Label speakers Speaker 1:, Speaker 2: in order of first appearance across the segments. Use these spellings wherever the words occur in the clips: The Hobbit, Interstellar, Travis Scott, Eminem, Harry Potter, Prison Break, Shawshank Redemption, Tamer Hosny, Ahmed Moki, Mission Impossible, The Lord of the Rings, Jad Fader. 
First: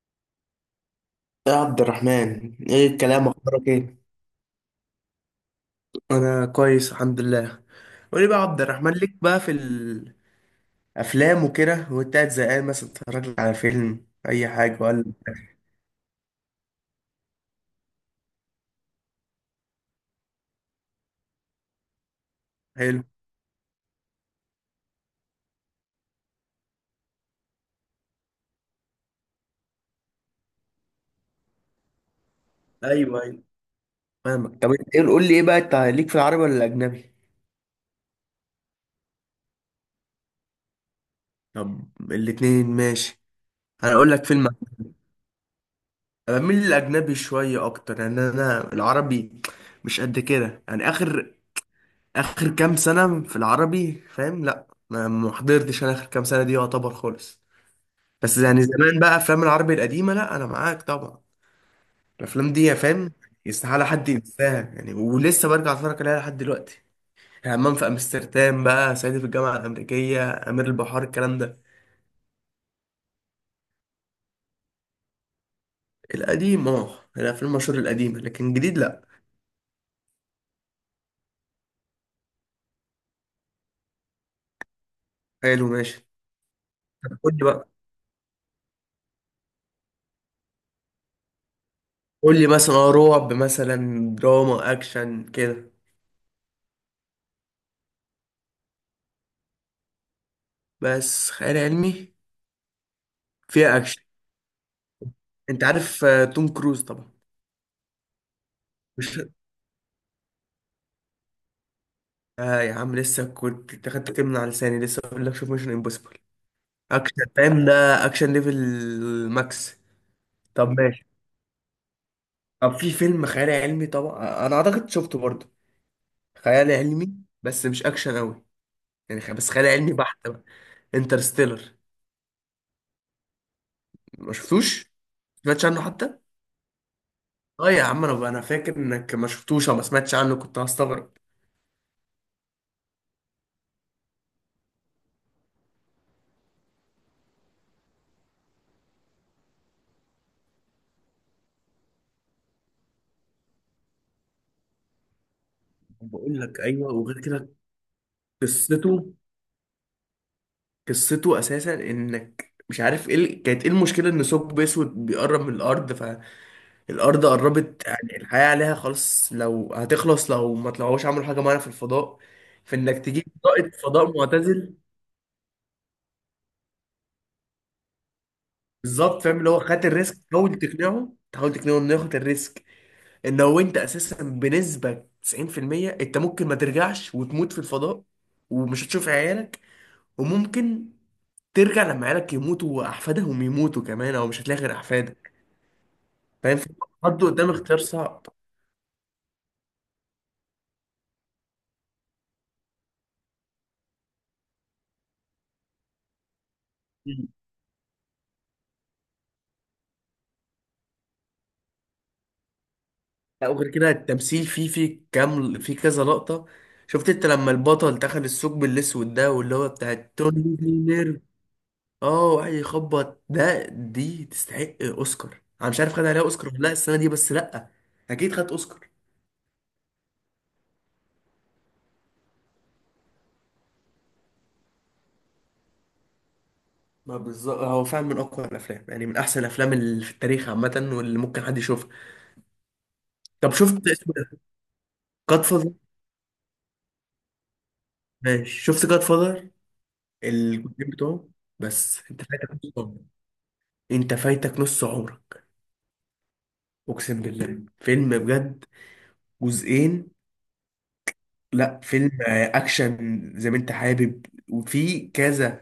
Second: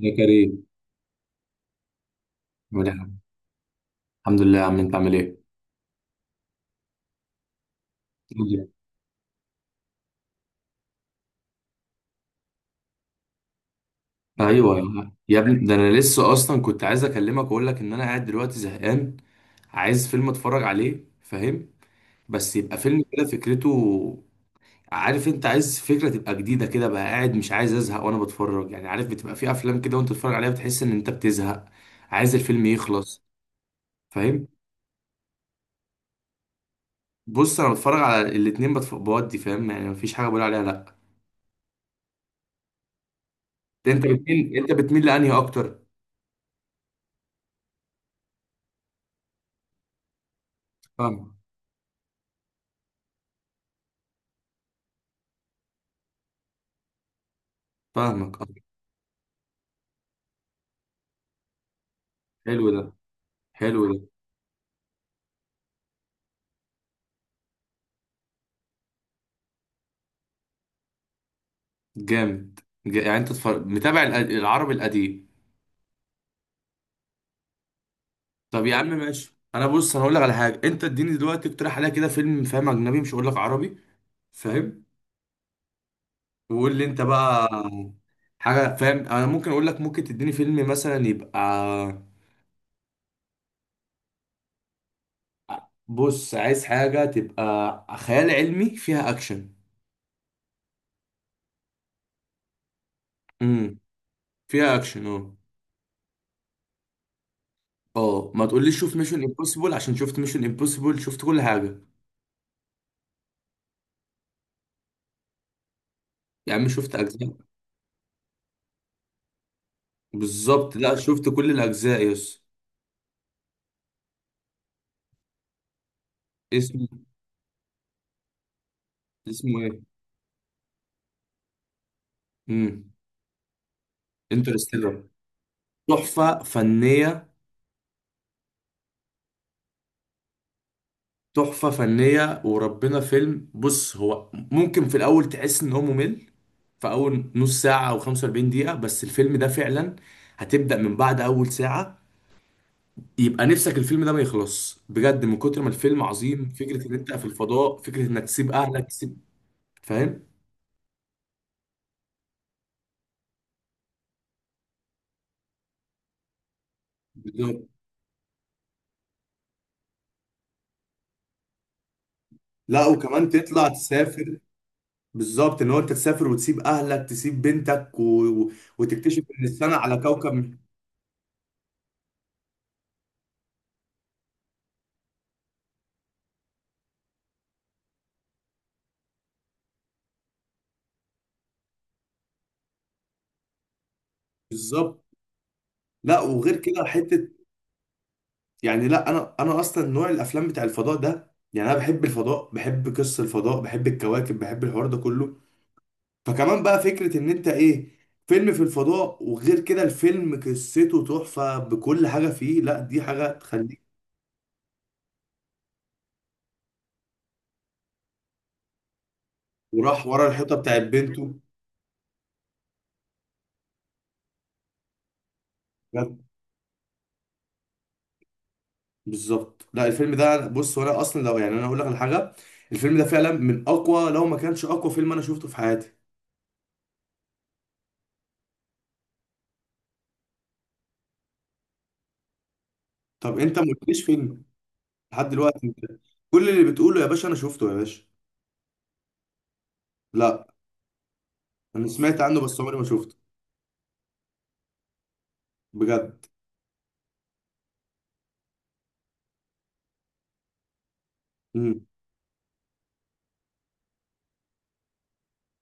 Speaker 1: يا كريم،
Speaker 2: يا عبد الرحمن، ايه
Speaker 1: عامل إيه؟
Speaker 2: الكلام؟ اخبارك ايه؟
Speaker 1: الحمد لله يا عم، انت عامل ايه؟
Speaker 2: انا كويس، الحمد لله. قولي بقى يا
Speaker 1: الحمد
Speaker 2: عبد
Speaker 1: لله.
Speaker 2: الرحمن، ليك بقى في الافلام وكده؟ وانت قاعد زهقان مثلا تتفرج على فيلم اي
Speaker 1: ايوه
Speaker 2: حاجه ولا؟
Speaker 1: يا ابني، ده انا لسه اصلا كنت عايز اكلمك واقول لك ان انا قاعد دلوقتي زهقان، عايز فيلم اتفرج عليه، فاهم؟ بس يبقى
Speaker 2: حلو.
Speaker 1: فيلم كده فكرته. عارف؟ انت عايز فكره تبقى جديده كده، بقى قاعد مش عايز ازهق وانا بتفرج، يعني عارف بتبقى في افلام كده وانت بتتفرج عليها بتحس ان انت بتزهق، عايز الفيلم يخلص،
Speaker 2: ايوه، ايوه،
Speaker 1: فاهم؟
Speaker 2: فاهمك. طب انت ايه؟ قول لي ايه بقى، انت ليك في العربي ولا الاجنبي؟
Speaker 1: بص، انا بتفرج على الاتنين، بودي، فاهم؟ يعني مفيش حاجه بقول عليها لا.
Speaker 2: طب، الاتنين ماشي. انا
Speaker 1: انت
Speaker 2: اقول لك فيلم.
Speaker 1: بتميل انت بتميل لانهي اكتر؟
Speaker 2: انا بميل للاجنبي شويه اكتر، لان انا العربي مش قد كده، يعني
Speaker 1: فاهم.
Speaker 2: اخر كام سنه في العربي، فاهم؟ لا، ما حضرتش انا اخر كام سنه دي، يعتبر خالص.
Speaker 1: فاهمك.
Speaker 2: بس يعني زمان بقى افلام العربي القديمه، لا انا معاك طبعا. الافلام دي،
Speaker 1: حلو
Speaker 2: يا
Speaker 1: ده.
Speaker 2: فاهم،
Speaker 1: حلو
Speaker 2: يستحاله
Speaker 1: ده.
Speaker 2: حد ينساها، يعني ولسه برجع اتفرج عليها لحد دلوقتي. همام في امستردام، بقى صعيدي في الجامعه الامريكيه، امير البحار، الكلام ده.
Speaker 1: جامد. يعني انت متابع العربي القديم.
Speaker 2: القديم، اه، يعني الافلام المشهور القديمه، لكن
Speaker 1: طب يا
Speaker 2: جديد
Speaker 1: عم
Speaker 2: لا.
Speaker 1: ماشي، انا بص انا هقول لك على حاجه، انت اديني دلوقتي اقترح عليا كده فيلم، فاهم؟ اجنبي مش هقول لك عربي. فاهم.
Speaker 2: حلو، ماشي.
Speaker 1: وقول لي انت
Speaker 2: قول لي
Speaker 1: بقى
Speaker 2: بقى.
Speaker 1: حاجه، فاهم؟ انا ممكن اقول لك، ممكن تديني فيلم مثلا يبقى.
Speaker 2: قول لي مثلا رعب، مثلا دراما، اكشن كده.
Speaker 1: بص، عايز حاجه تبقى خيال علمي فيها اكشن.
Speaker 2: بس خيال علمي فيها
Speaker 1: امم.
Speaker 2: اكشن.
Speaker 1: فيها اكشن، اه.
Speaker 2: انت عارف توم كروز طبعا.
Speaker 1: اه، ما تقوليش شوف
Speaker 2: مش...
Speaker 1: ميشن امبوسيبل عشان شفت ميشن امبوسيبل، شفت كل حاجه.
Speaker 2: آه يا عم، لسه كنت أنت خدت كلمة من على لساني، لسه بقول لك شوف ميشن امبوسيبل.
Speaker 1: يا عم شفت
Speaker 2: اكشن،
Speaker 1: اجزاء.
Speaker 2: فاهم؟ ده اكشن ليفل ماكس. طب
Speaker 1: بالظبط، لا
Speaker 2: ماشي.
Speaker 1: شفت كل الاجزاء، يس.
Speaker 2: طب في فيلم خيال علمي، طبعا انا اعتقد شفته برضه. خيال
Speaker 1: اسمه.
Speaker 2: علمي، بس مش اكشن قوي، يعني بس
Speaker 1: اسمه
Speaker 2: خيال
Speaker 1: ايه.
Speaker 2: علمي بحت بقى. انترستيلر.
Speaker 1: امم.
Speaker 2: ما شفتوش؟
Speaker 1: انترستيلر.
Speaker 2: ما سمعتش عنه حتى؟
Speaker 1: تحفه فنيه.
Speaker 2: اه يا عم، انا فاكر انك ما شفتوش او ما سمعتش عنه، كنت هستغرب.
Speaker 1: تحفه فنيه وربنا، فيلم. بص، هو ممكن في الاول تحس ان هو ممل في اول نص ساعه او 45 دقيقه، بس الفيلم ده فعلا هتبدا من بعد اول ساعه. يبقى نفسك الفيلم ده ما يخلص، بجد من كتر ما الفيلم
Speaker 2: بقول
Speaker 1: عظيم.
Speaker 2: لك
Speaker 1: فكره
Speaker 2: ايوه،
Speaker 1: ان انت
Speaker 2: وغير
Speaker 1: في
Speaker 2: كده
Speaker 1: الفضاء، فكره انك تسيب اهلك
Speaker 2: قصته.
Speaker 1: تسيب، فاهم؟
Speaker 2: قصته اساسا انك مش عارف ايه كانت ايه المشكله، ان ثقب اسود بيقرب من الارض. الارض
Speaker 1: بالظبط،
Speaker 2: قربت، يعني الحياه عليها خلاص، لو هتخلص لو ما طلعوش عملوا حاجه معينه في الفضاء.
Speaker 1: لا
Speaker 2: فانك تجيب
Speaker 1: وكمان تطلع
Speaker 2: رائد فضاء
Speaker 1: تسافر،
Speaker 2: معتزل.
Speaker 1: بالظبط ان هو انت تسافر وتسيب اهلك، تسيب بنتك و- وتكتشف
Speaker 2: بالظبط، فاهم
Speaker 1: ان
Speaker 2: اللي هو
Speaker 1: السنه
Speaker 2: خد
Speaker 1: على
Speaker 2: الريسك،
Speaker 1: كوكب.
Speaker 2: حاول تقنعه تحاول تقنعه انه ياخد الريسك. ان هو انت اساسا بنسبه 90% انت ممكن ما ترجعش وتموت في الفضاء، ومش هتشوف عيالك. وممكن ترجع لما عيالك يموتوا واحفادهم يموتوا كمان، او مش هتلاقي غير
Speaker 1: بالظبط،
Speaker 2: احفادك.
Speaker 1: لا وغير
Speaker 2: فاهم،
Speaker 1: كده
Speaker 2: حد
Speaker 1: حته،
Speaker 2: قدام اختيار صعب.
Speaker 1: يعني لا انا اصلا نوع الافلام بتاع الفضاء ده، يعني انا بحب الفضاء، بحب قصه الفضاء، بحب الكواكب، بحب الحوار ده كله، فكمان بقى فكره ان انت ايه، فيلم في الفضاء، وغير كده الفيلم قصته تحفه بكل حاجه فيه. لا دي حاجه
Speaker 2: لا وغير
Speaker 1: تخليك.
Speaker 2: كده التمثيل فيه كام، فيه كذا لقطة. شفت انت لما البطل دخل الثقب الاسود ده، واللي هو بتاع
Speaker 1: وراح ورا الحيطه
Speaker 2: توني
Speaker 1: بتاعت
Speaker 2: نير.
Speaker 1: بنته.
Speaker 2: اه، وقعد يخبط، ده دي تستحق اوسكار. انا مش عارف خد عليها اوسكار ولا لا السنة دي، بس لا، اكيد خد اوسكار.
Speaker 1: بالظبط، لا الفيلم ده بص، وانا اصلا لو يعني انا اقول لك على حاجه، الفيلم ده فعلا من اقوى، لو ما كانش اقوى فيلم انا شفته في حياتي.
Speaker 2: ما بالظبط، هو فعلا من اقوى الافلام، يعني من احسن الافلام اللي في التاريخ عامة واللي ممكن حد يشوفها.
Speaker 1: طب
Speaker 2: طب
Speaker 1: انت ما
Speaker 2: شفت
Speaker 1: قلتليش
Speaker 2: اسمه ده،
Speaker 1: فيلم لحد
Speaker 2: جاد
Speaker 1: دلوقتي،
Speaker 2: فاذر؟
Speaker 1: انت كل اللي بتقوله يا باشا انا شفته يا باشا.
Speaker 2: ماشي، شفت جاد فاذر؟
Speaker 1: لا،
Speaker 2: الجزئين بتوعه.
Speaker 1: انا
Speaker 2: بس
Speaker 1: سمعت
Speaker 2: انت
Speaker 1: عنه
Speaker 2: فايتك
Speaker 1: بس عمري
Speaker 2: نص
Speaker 1: ما
Speaker 2: عمرك.
Speaker 1: شفته.
Speaker 2: انت فايتك نص عمرك.
Speaker 1: بجد.
Speaker 2: اقسم بالله، فيلم بجد. جزئين. لا
Speaker 1: امم.
Speaker 2: فيلم اكشن زي ما انت حابب. وفي كذا.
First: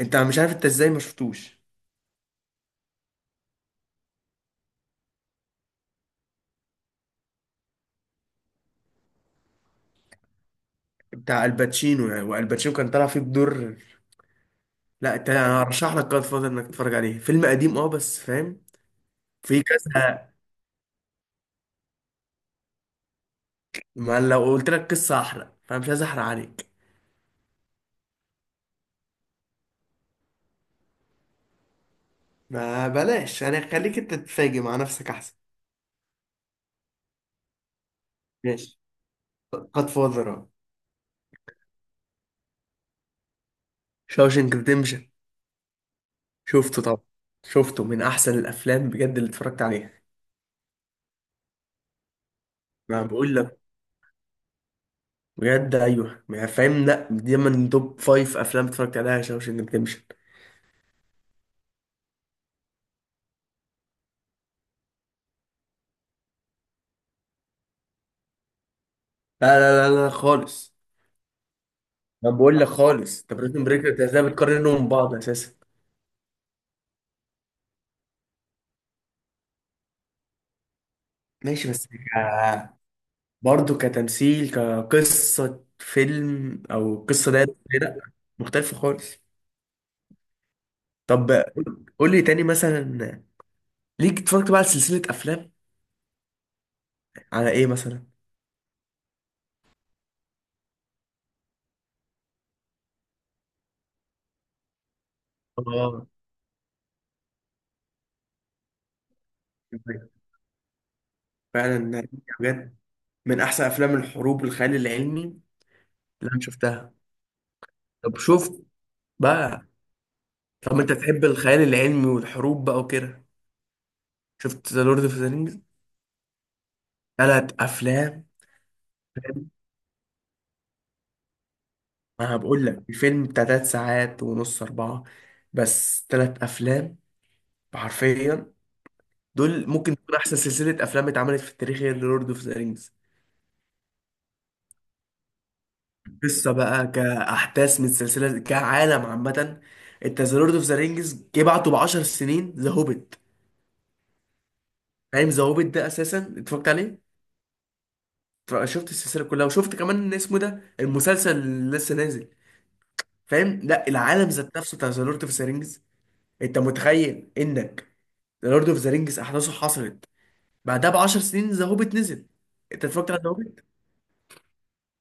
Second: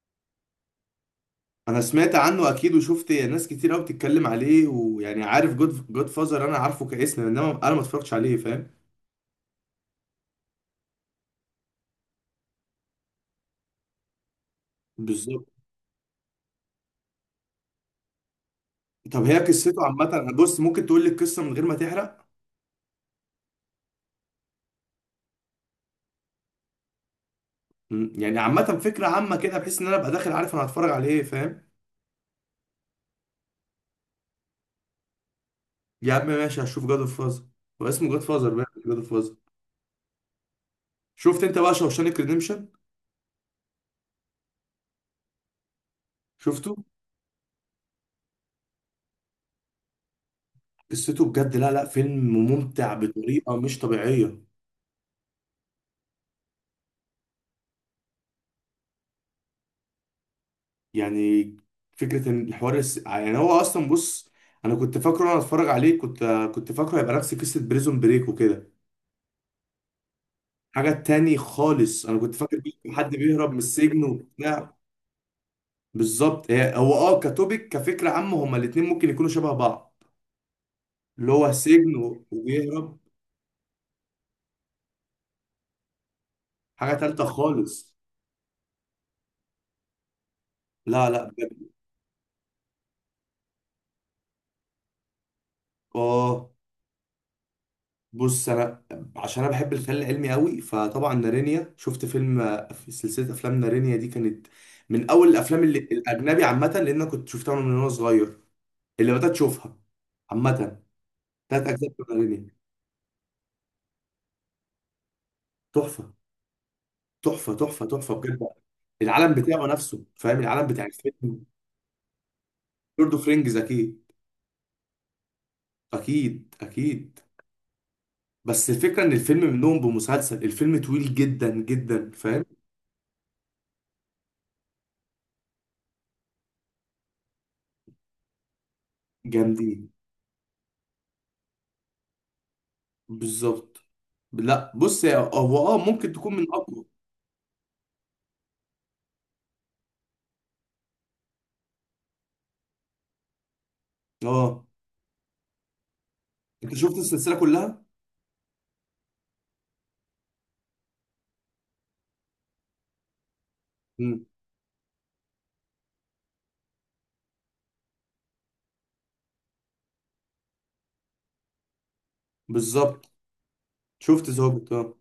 Speaker 2: انت مش عارف انت ازاي ما شفتوش.
Speaker 1: انا سمعت عنه اكيد، وشفت ناس كتير قوي بتتكلم عليه، ويعني عارف جود فازر، انا عارفه كاسم، انما انا ما اتفرجتش عليه، فاهم؟
Speaker 2: بتاع الباتشينو، يعني، والباتشينو كان طالع فيه بدور. لا انت،
Speaker 1: بالظبط.
Speaker 2: انا ارشح لك جاد فاذر انك تتفرج عليه، فيلم قديم اه، بس فاهم.
Speaker 1: طب هي
Speaker 2: في
Speaker 1: قصته
Speaker 2: كذا.
Speaker 1: عامه، بص ممكن تقول لي القصه من غير ما تحرق.
Speaker 2: ما لو قلت لك قصه احرق، فمش عايز احرق عليك.
Speaker 1: مم. يعني عامة، فكرة عامة كده بحيث ان انا ابقى داخل عارف انا هتفرج على ايه، فاهم؟
Speaker 2: ما بلاش يعني، خليك انت تتفاجئ مع نفسك احسن.
Speaker 1: يا عم ماشي، هشوف جاد اوف فازر. هو اسمه جاد فازر بقى،
Speaker 2: ماشي.
Speaker 1: جاد اوف فازر.
Speaker 2: قد فاضرة.
Speaker 1: شفت انت بقى شوشانك ريديمشن؟
Speaker 2: شاوشنك ريديمشن.
Speaker 1: شفته.
Speaker 2: شفته طبعا. شفته من احسن الافلام بجد اللي اتفرجت عليها.
Speaker 1: قصته بجد، لا لا فيلم ممتع
Speaker 2: ما بقول
Speaker 1: بطريقة
Speaker 2: لك.
Speaker 1: مش طبيعية.
Speaker 2: بجد ايوه، ما فاهم؟ لا، دي من توب فايف افلام اتفرجت عليها، شاوشنج ريديمشن.
Speaker 1: يعني فكرة ان الحوار يعني هو اصلا، بص انا كنت فاكره وانا اتفرج عليه، كنت فاكره هيبقى نفس قصة بريزون بريك وكده.
Speaker 2: لا، لا، لا، لا، خالص.
Speaker 1: حاجة تاني خالص انا
Speaker 2: ما
Speaker 1: كنت
Speaker 2: بقول
Speaker 1: فاكر
Speaker 2: لك
Speaker 1: حد
Speaker 2: خالص. طب
Speaker 1: بيهرب من
Speaker 2: بريزون بريك، انت
Speaker 1: السجن
Speaker 2: ازاي
Speaker 1: وبتاع.
Speaker 2: بتقارنهم ببعض اساسا؟
Speaker 1: بالظبط، هي هو كتوبيك كفكره عامه، هما الاثنين ممكن يكونوا شبه بعض، اللي هو
Speaker 2: ماشي، بس
Speaker 1: السجن وبيهرب.
Speaker 2: برضه كتمثيل، كقصه فيلم
Speaker 1: حاجه
Speaker 2: او
Speaker 1: تالته
Speaker 2: قصه دايره.
Speaker 1: خالص.
Speaker 2: لا، مختلفه خالص.
Speaker 1: لا لا
Speaker 2: طب
Speaker 1: بجد.
Speaker 2: قول لي تاني مثلا، ليك اتفرجت بقى على سلسله افلام،
Speaker 1: اه
Speaker 2: على ايه مثلا؟
Speaker 1: بص، انا عشان انا بحب الخيال العلمي قوي فطبعا نارينيا، شفت فيلم في سلسله افلام نارينيا دي، كانت من اول الافلام اللي
Speaker 2: اه
Speaker 1: الاجنبي عامه، لان انا كنت شفتها من وانا صغير اللي بدات اشوفها عامه، تلات اجزاء
Speaker 2: فعلا،
Speaker 1: من نارينيا.
Speaker 2: بجد من احسن افلام الحروب والخيال العلمي
Speaker 1: تحفه
Speaker 2: اللي انا شفتها.
Speaker 1: تحفه تحفه. تحفه
Speaker 2: طب
Speaker 1: بجد.
Speaker 2: شفت
Speaker 1: العالم بتاعه
Speaker 2: بقى،
Speaker 1: نفسه، فاهم؟ العالم
Speaker 2: طب
Speaker 1: بتاع
Speaker 2: انت تحب
Speaker 1: الفيلم.
Speaker 2: الخيال العلمي والحروب بقى
Speaker 1: لورد
Speaker 2: وكده؟
Speaker 1: اوف رينجز اكيد.
Speaker 2: شفت ذا لورد اوف ذا رينجز؟
Speaker 1: اكيد اكيد.
Speaker 2: ثلاث افلام.
Speaker 1: بس الفكره ان الفيلم
Speaker 2: فاهم؟
Speaker 1: منهم بمسلسل، الفيلم طويل جدا جدا،
Speaker 2: ما
Speaker 1: فاهم؟
Speaker 2: بقول لك الفيلم بتاع ثلاث ساعات ونص، اربعه. بس ثلاث افلام حرفيا. دول
Speaker 1: جامدين.
Speaker 2: ممكن تكون احسن سلسله افلام اتعملت في التاريخ، هي لورد اوف ذا رينجز.
Speaker 1: بالظبط، لا بص هو ممكن تكون من
Speaker 2: قصه
Speaker 1: اقوى.
Speaker 2: بقى كاحداث من السلسله، كعالم عامه. انت ذا لورد اوف ذا رينجز، جه بعته ب 10 سنين ذا هوبيت.
Speaker 1: اه،
Speaker 2: فاهم؟ ذا هوبيت ده اساسا اتفرجت
Speaker 1: انت شفت
Speaker 2: عليه.
Speaker 1: السلسله كلها.
Speaker 2: فشفت السلسله كلها، وشفت كمان إن اسمه ده المسلسل اللي لسه نازل. فاهم، لا
Speaker 1: مم.
Speaker 2: العالم ذات نفسه بتاع ذا لورد اوف ذا رينجز. انت متخيل انك ذا لورد اوف ذا رينجز احداثه حصلت، بعدها ب 10 سنين ذا هوبيت نزل. انت
Speaker 1: بالظبط.
Speaker 2: اتفرجت على ذا هوبيت؟
Speaker 1: شفت ظابط، اه.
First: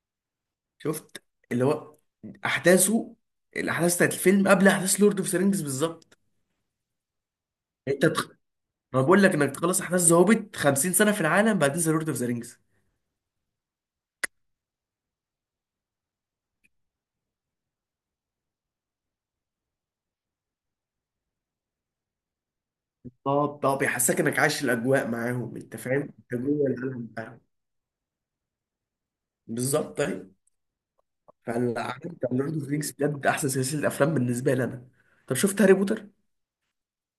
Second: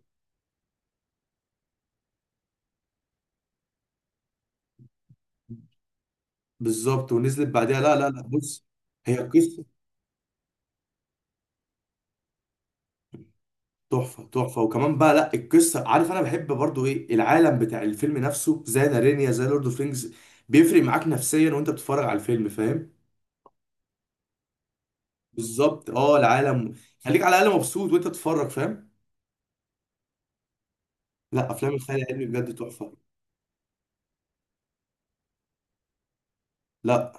Speaker 2: شفت. اللي هو احداثه، الاحداث بتاعت الفيلم قبل احداث لورد اوف ذا رينجز بالظبط.
Speaker 1: بالظبط، ونزلت بعدها. لا
Speaker 2: انت
Speaker 1: لا لا
Speaker 2: تخ...
Speaker 1: بص،
Speaker 2: انا
Speaker 1: هي
Speaker 2: بقول لك انك
Speaker 1: قصه
Speaker 2: تخلص احداث ذا هوبيت 50 سنه في العالم، بعدين ذا لورد اوف ذا رينجز.
Speaker 1: تحفه تحفه. وكمان بقى لا، القصه عارف انا بحب برضو ايه، العالم بتاع الفيلم نفسه زي نارينيا، زي لورد اوف رينجز، بيفرق معاك نفسيا وانت بتتفرج على الفيلم، فاهم؟
Speaker 2: طب بيحسسك انك عايش الاجواء معاهم، انت
Speaker 1: بالظبط،
Speaker 2: فاهم
Speaker 1: اه،
Speaker 2: انت جوه
Speaker 1: العالم
Speaker 2: العالم
Speaker 1: خليك على
Speaker 2: بتاعهم.
Speaker 1: الاقل مبسوط وانت تتفرج، فاهم؟
Speaker 2: بالظبط، طيب.
Speaker 1: لا افلام
Speaker 2: فالعالم
Speaker 1: الخيال العلمي
Speaker 2: بتاع لورد
Speaker 1: بجد
Speaker 2: اوف رينجز،
Speaker 1: تحفه.
Speaker 2: بجد احسن سلسله افلام بالنسبه لي انا. طب شفت هاري بوتر؟
Speaker 1: لا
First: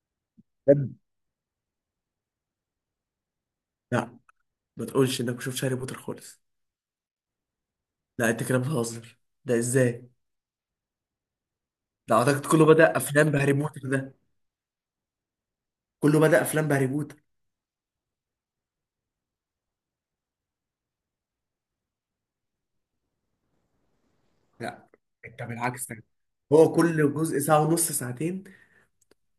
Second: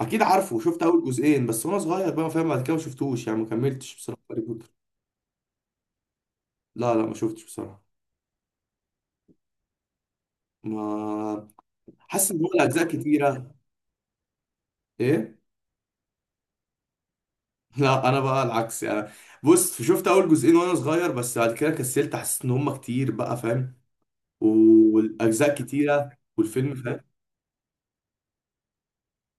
Speaker 1: اكيد عارفه، شفت
Speaker 2: بجد،
Speaker 1: اول جزئين بس وانا صغير، بقى فاهم بعد كده ما شفتوش يعني، ما كملتش
Speaker 2: لا
Speaker 1: بصراحه هاري بوتر.
Speaker 2: ما تقولش انك ما شفتش هاري بوتر خالص.
Speaker 1: لا لا ما شفتش بصراحه.
Speaker 2: لا انت كده بتهزر، ده ازاي؟
Speaker 1: ما،
Speaker 2: ده
Speaker 1: حاسس ان
Speaker 2: اعتقد
Speaker 1: هو
Speaker 2: كله
Speaker 1: الاجزاء
Speaker 2: بدأ افلام
Speaker 1: كتيره.
Speaker 2: بهاري بوتر ده.
Speaker 1: ايه.
Speaker 2: كله بدأ افلام بهاري بوتر.
Speaker 1: لا انا بقى العكس يعني، بص شفت اول جزئين وانا صغير، بس بعد كده كسلت حسيت ان هم كتير بقى، فاهم؟
Speaker 2: لا، انت
Speaker 1: والاجزاء
Speaker 2: بالعكس ده.
Speaker 1: كتيره،
Speaker 2: هو
Speaker 1: والفيلم فاهم،
Speaker 2: كل جزء ساعة ونص، ساعتين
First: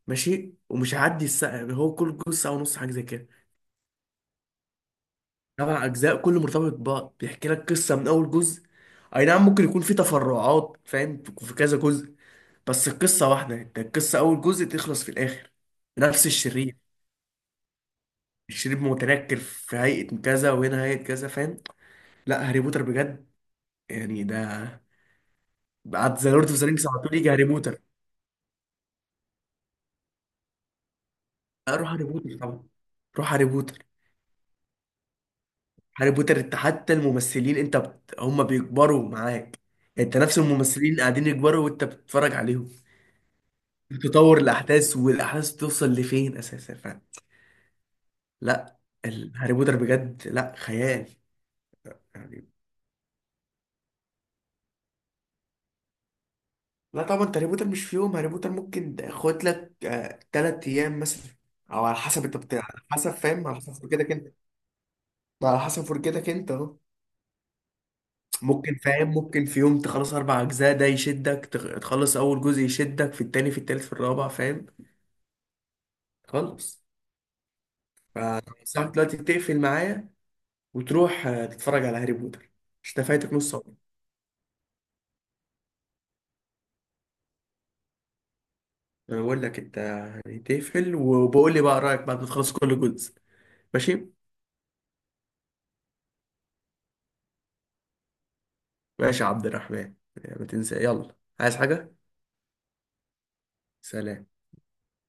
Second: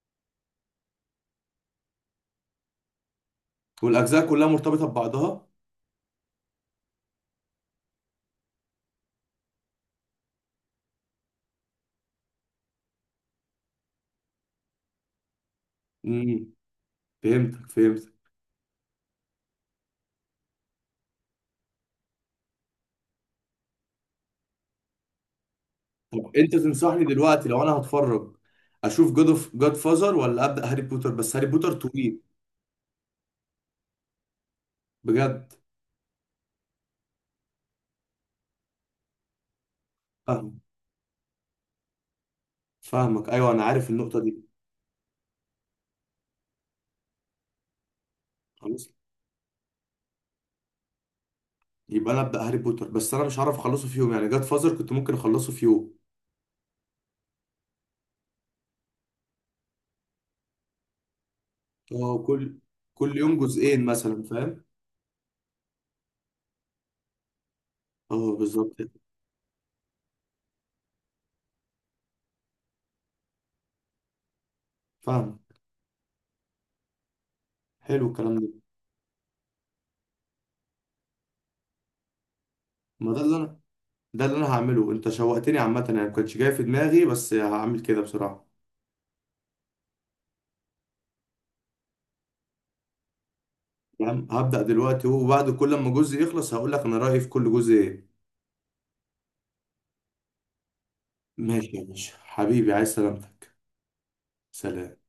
Speaker 2: ماشي، ومش هيعدي الساعة، يعني هو كل جزء ساعة ونص حاجة زي كده.
Speaker 1: والاجزاء كلها مرتبطه ببعضها.
Speaker 2: سبع أجزاء كله مرتبط ببعض، بيحكي لك قصة من أول جزء. أي نعم، ممكن يكون في تفرعات، فاهم، في كذا جزء. بس القصة واحدة، انت القصة أول جزء تخلص في الآخر. نفس
Speaker 1: امم.
Speaker 2: الشرير.
Speaker 1: فهمتك. فهمت.
Speaker 2: الشرير متنكر في هيئة كذا، وهنا هيئة كذا، فاهم؟ لا، هاري بوتر بجد، يعني ده بعد ذا
Speaker 1: طب
Speaker 2: لورد
Speaker 1: انت
Speaker 2: اوف ذا رينجز على
Speaker 1: تنصحني
Speaker 2: طول يجي هاري
Speaker 1: دلوقتي لو انا
Speaker 2: بوتر.
Speaker 1: هتفرج، اشوف جود اوف جاد فازر ولا ابدا هاري بوتر؟ بس هاري بوتر
Speaker 2: لا، روح هاري
Speaker 1: طويل.
Speaker 2: بوتر طبعا. روح هاري بوتر.
Speaker 1: بجد.
Speaker 2: هاري بوتر، انت حتى الممثلين انت بت... هم بيكبروا معاك. انت نفس
Speaker 1: فاهم.
Speaker 2: الممثلين قاعدين يكبروا وانت بتتفرج عليهم.
Speaker 1: فاهمك، ايوه انا عارف النقطه دي.
Speaker 2: تطور الأحداث والأحداث توصل لفين أساسا، فاهم؟ لا.
Speaker 1: خلاص.
Speaker 2: هاري بوتر بجد، لا خيال
Speaker 1: يبقى انا
Speaker 2: يعني.
Speaker 1: ابدا هاري بوتر، بس انا مش هعرف اخلصه في يوم، يعني جاد فازر كنت ممكن اخلصه في يوم.
Speaker 2: لا طبعا، انت هاري بوتر مش في يوم. هاري بوتر ممكن خد لك 3 ايام مثلا، او على
Speaker 1: اه
Speaker 2: حسب انت
Speaker 1: كل
Speaker 2: بتاع، على حسب
Speaker 1: كل يوم
Speaker 2: فاهم، على حسب
Speaker 1: جزئين
Speaker 2: فرجتك
Speaker 1: مثلا،
Speaker 2: انت.
Speaker 1: فاهم؟
Speaker 2: على حسب فرجتك انت اهو.
Speaker 1: اه بالظبط
Speaker 2: ممكن
Speaker 1: كده.
Speaker 2: فاهم، ممكن في يوم تخلص اربع اجزاء، ده يشدك، تخلص اول جزء يشدك في التاني في التالت في الرابع فاهم.
Speaker 1: فاهم.
Speaker 2: خلص.
Speaker 1: حلو الكلام ده.
Speaker 2: فساعة دلوقتي تقفل معايا، وتروح تتفرج على هاري بوتر. مش انت
Speaker 1: ما ده
Speaker 2: فايتك
Speaker 1: اللي
Speaker 2: نص
Speaker 1: انا
Speaker 2: عمرك؟
Speaker 1: ده اللي انا هعمله. انت شوقتني عامه يعني، ما كانش جاي في دماغي بس هعمل كده بسرعه.
Speaker 2: انا بقول لك انت، يعني تقفل وبقول لي بقى رايك بعد ما تخلص كل جزء. ماشي.
Speaker 1: فاهم. هبدا دلوقتي، وبعد كل ما جزء يخلص هقول لك انا رايي في كل جزء ايه.
Speaker 2: ماشي يا عبد الرحمن. ما تنسى، يلا، عايز
Speaker 1: ماشي يا
Speaker 2: حاجة.
Speaker 1: باشا حبيبي، عايز سلامتك.
Speaker 2: سلام.
Speaker 1: سلام.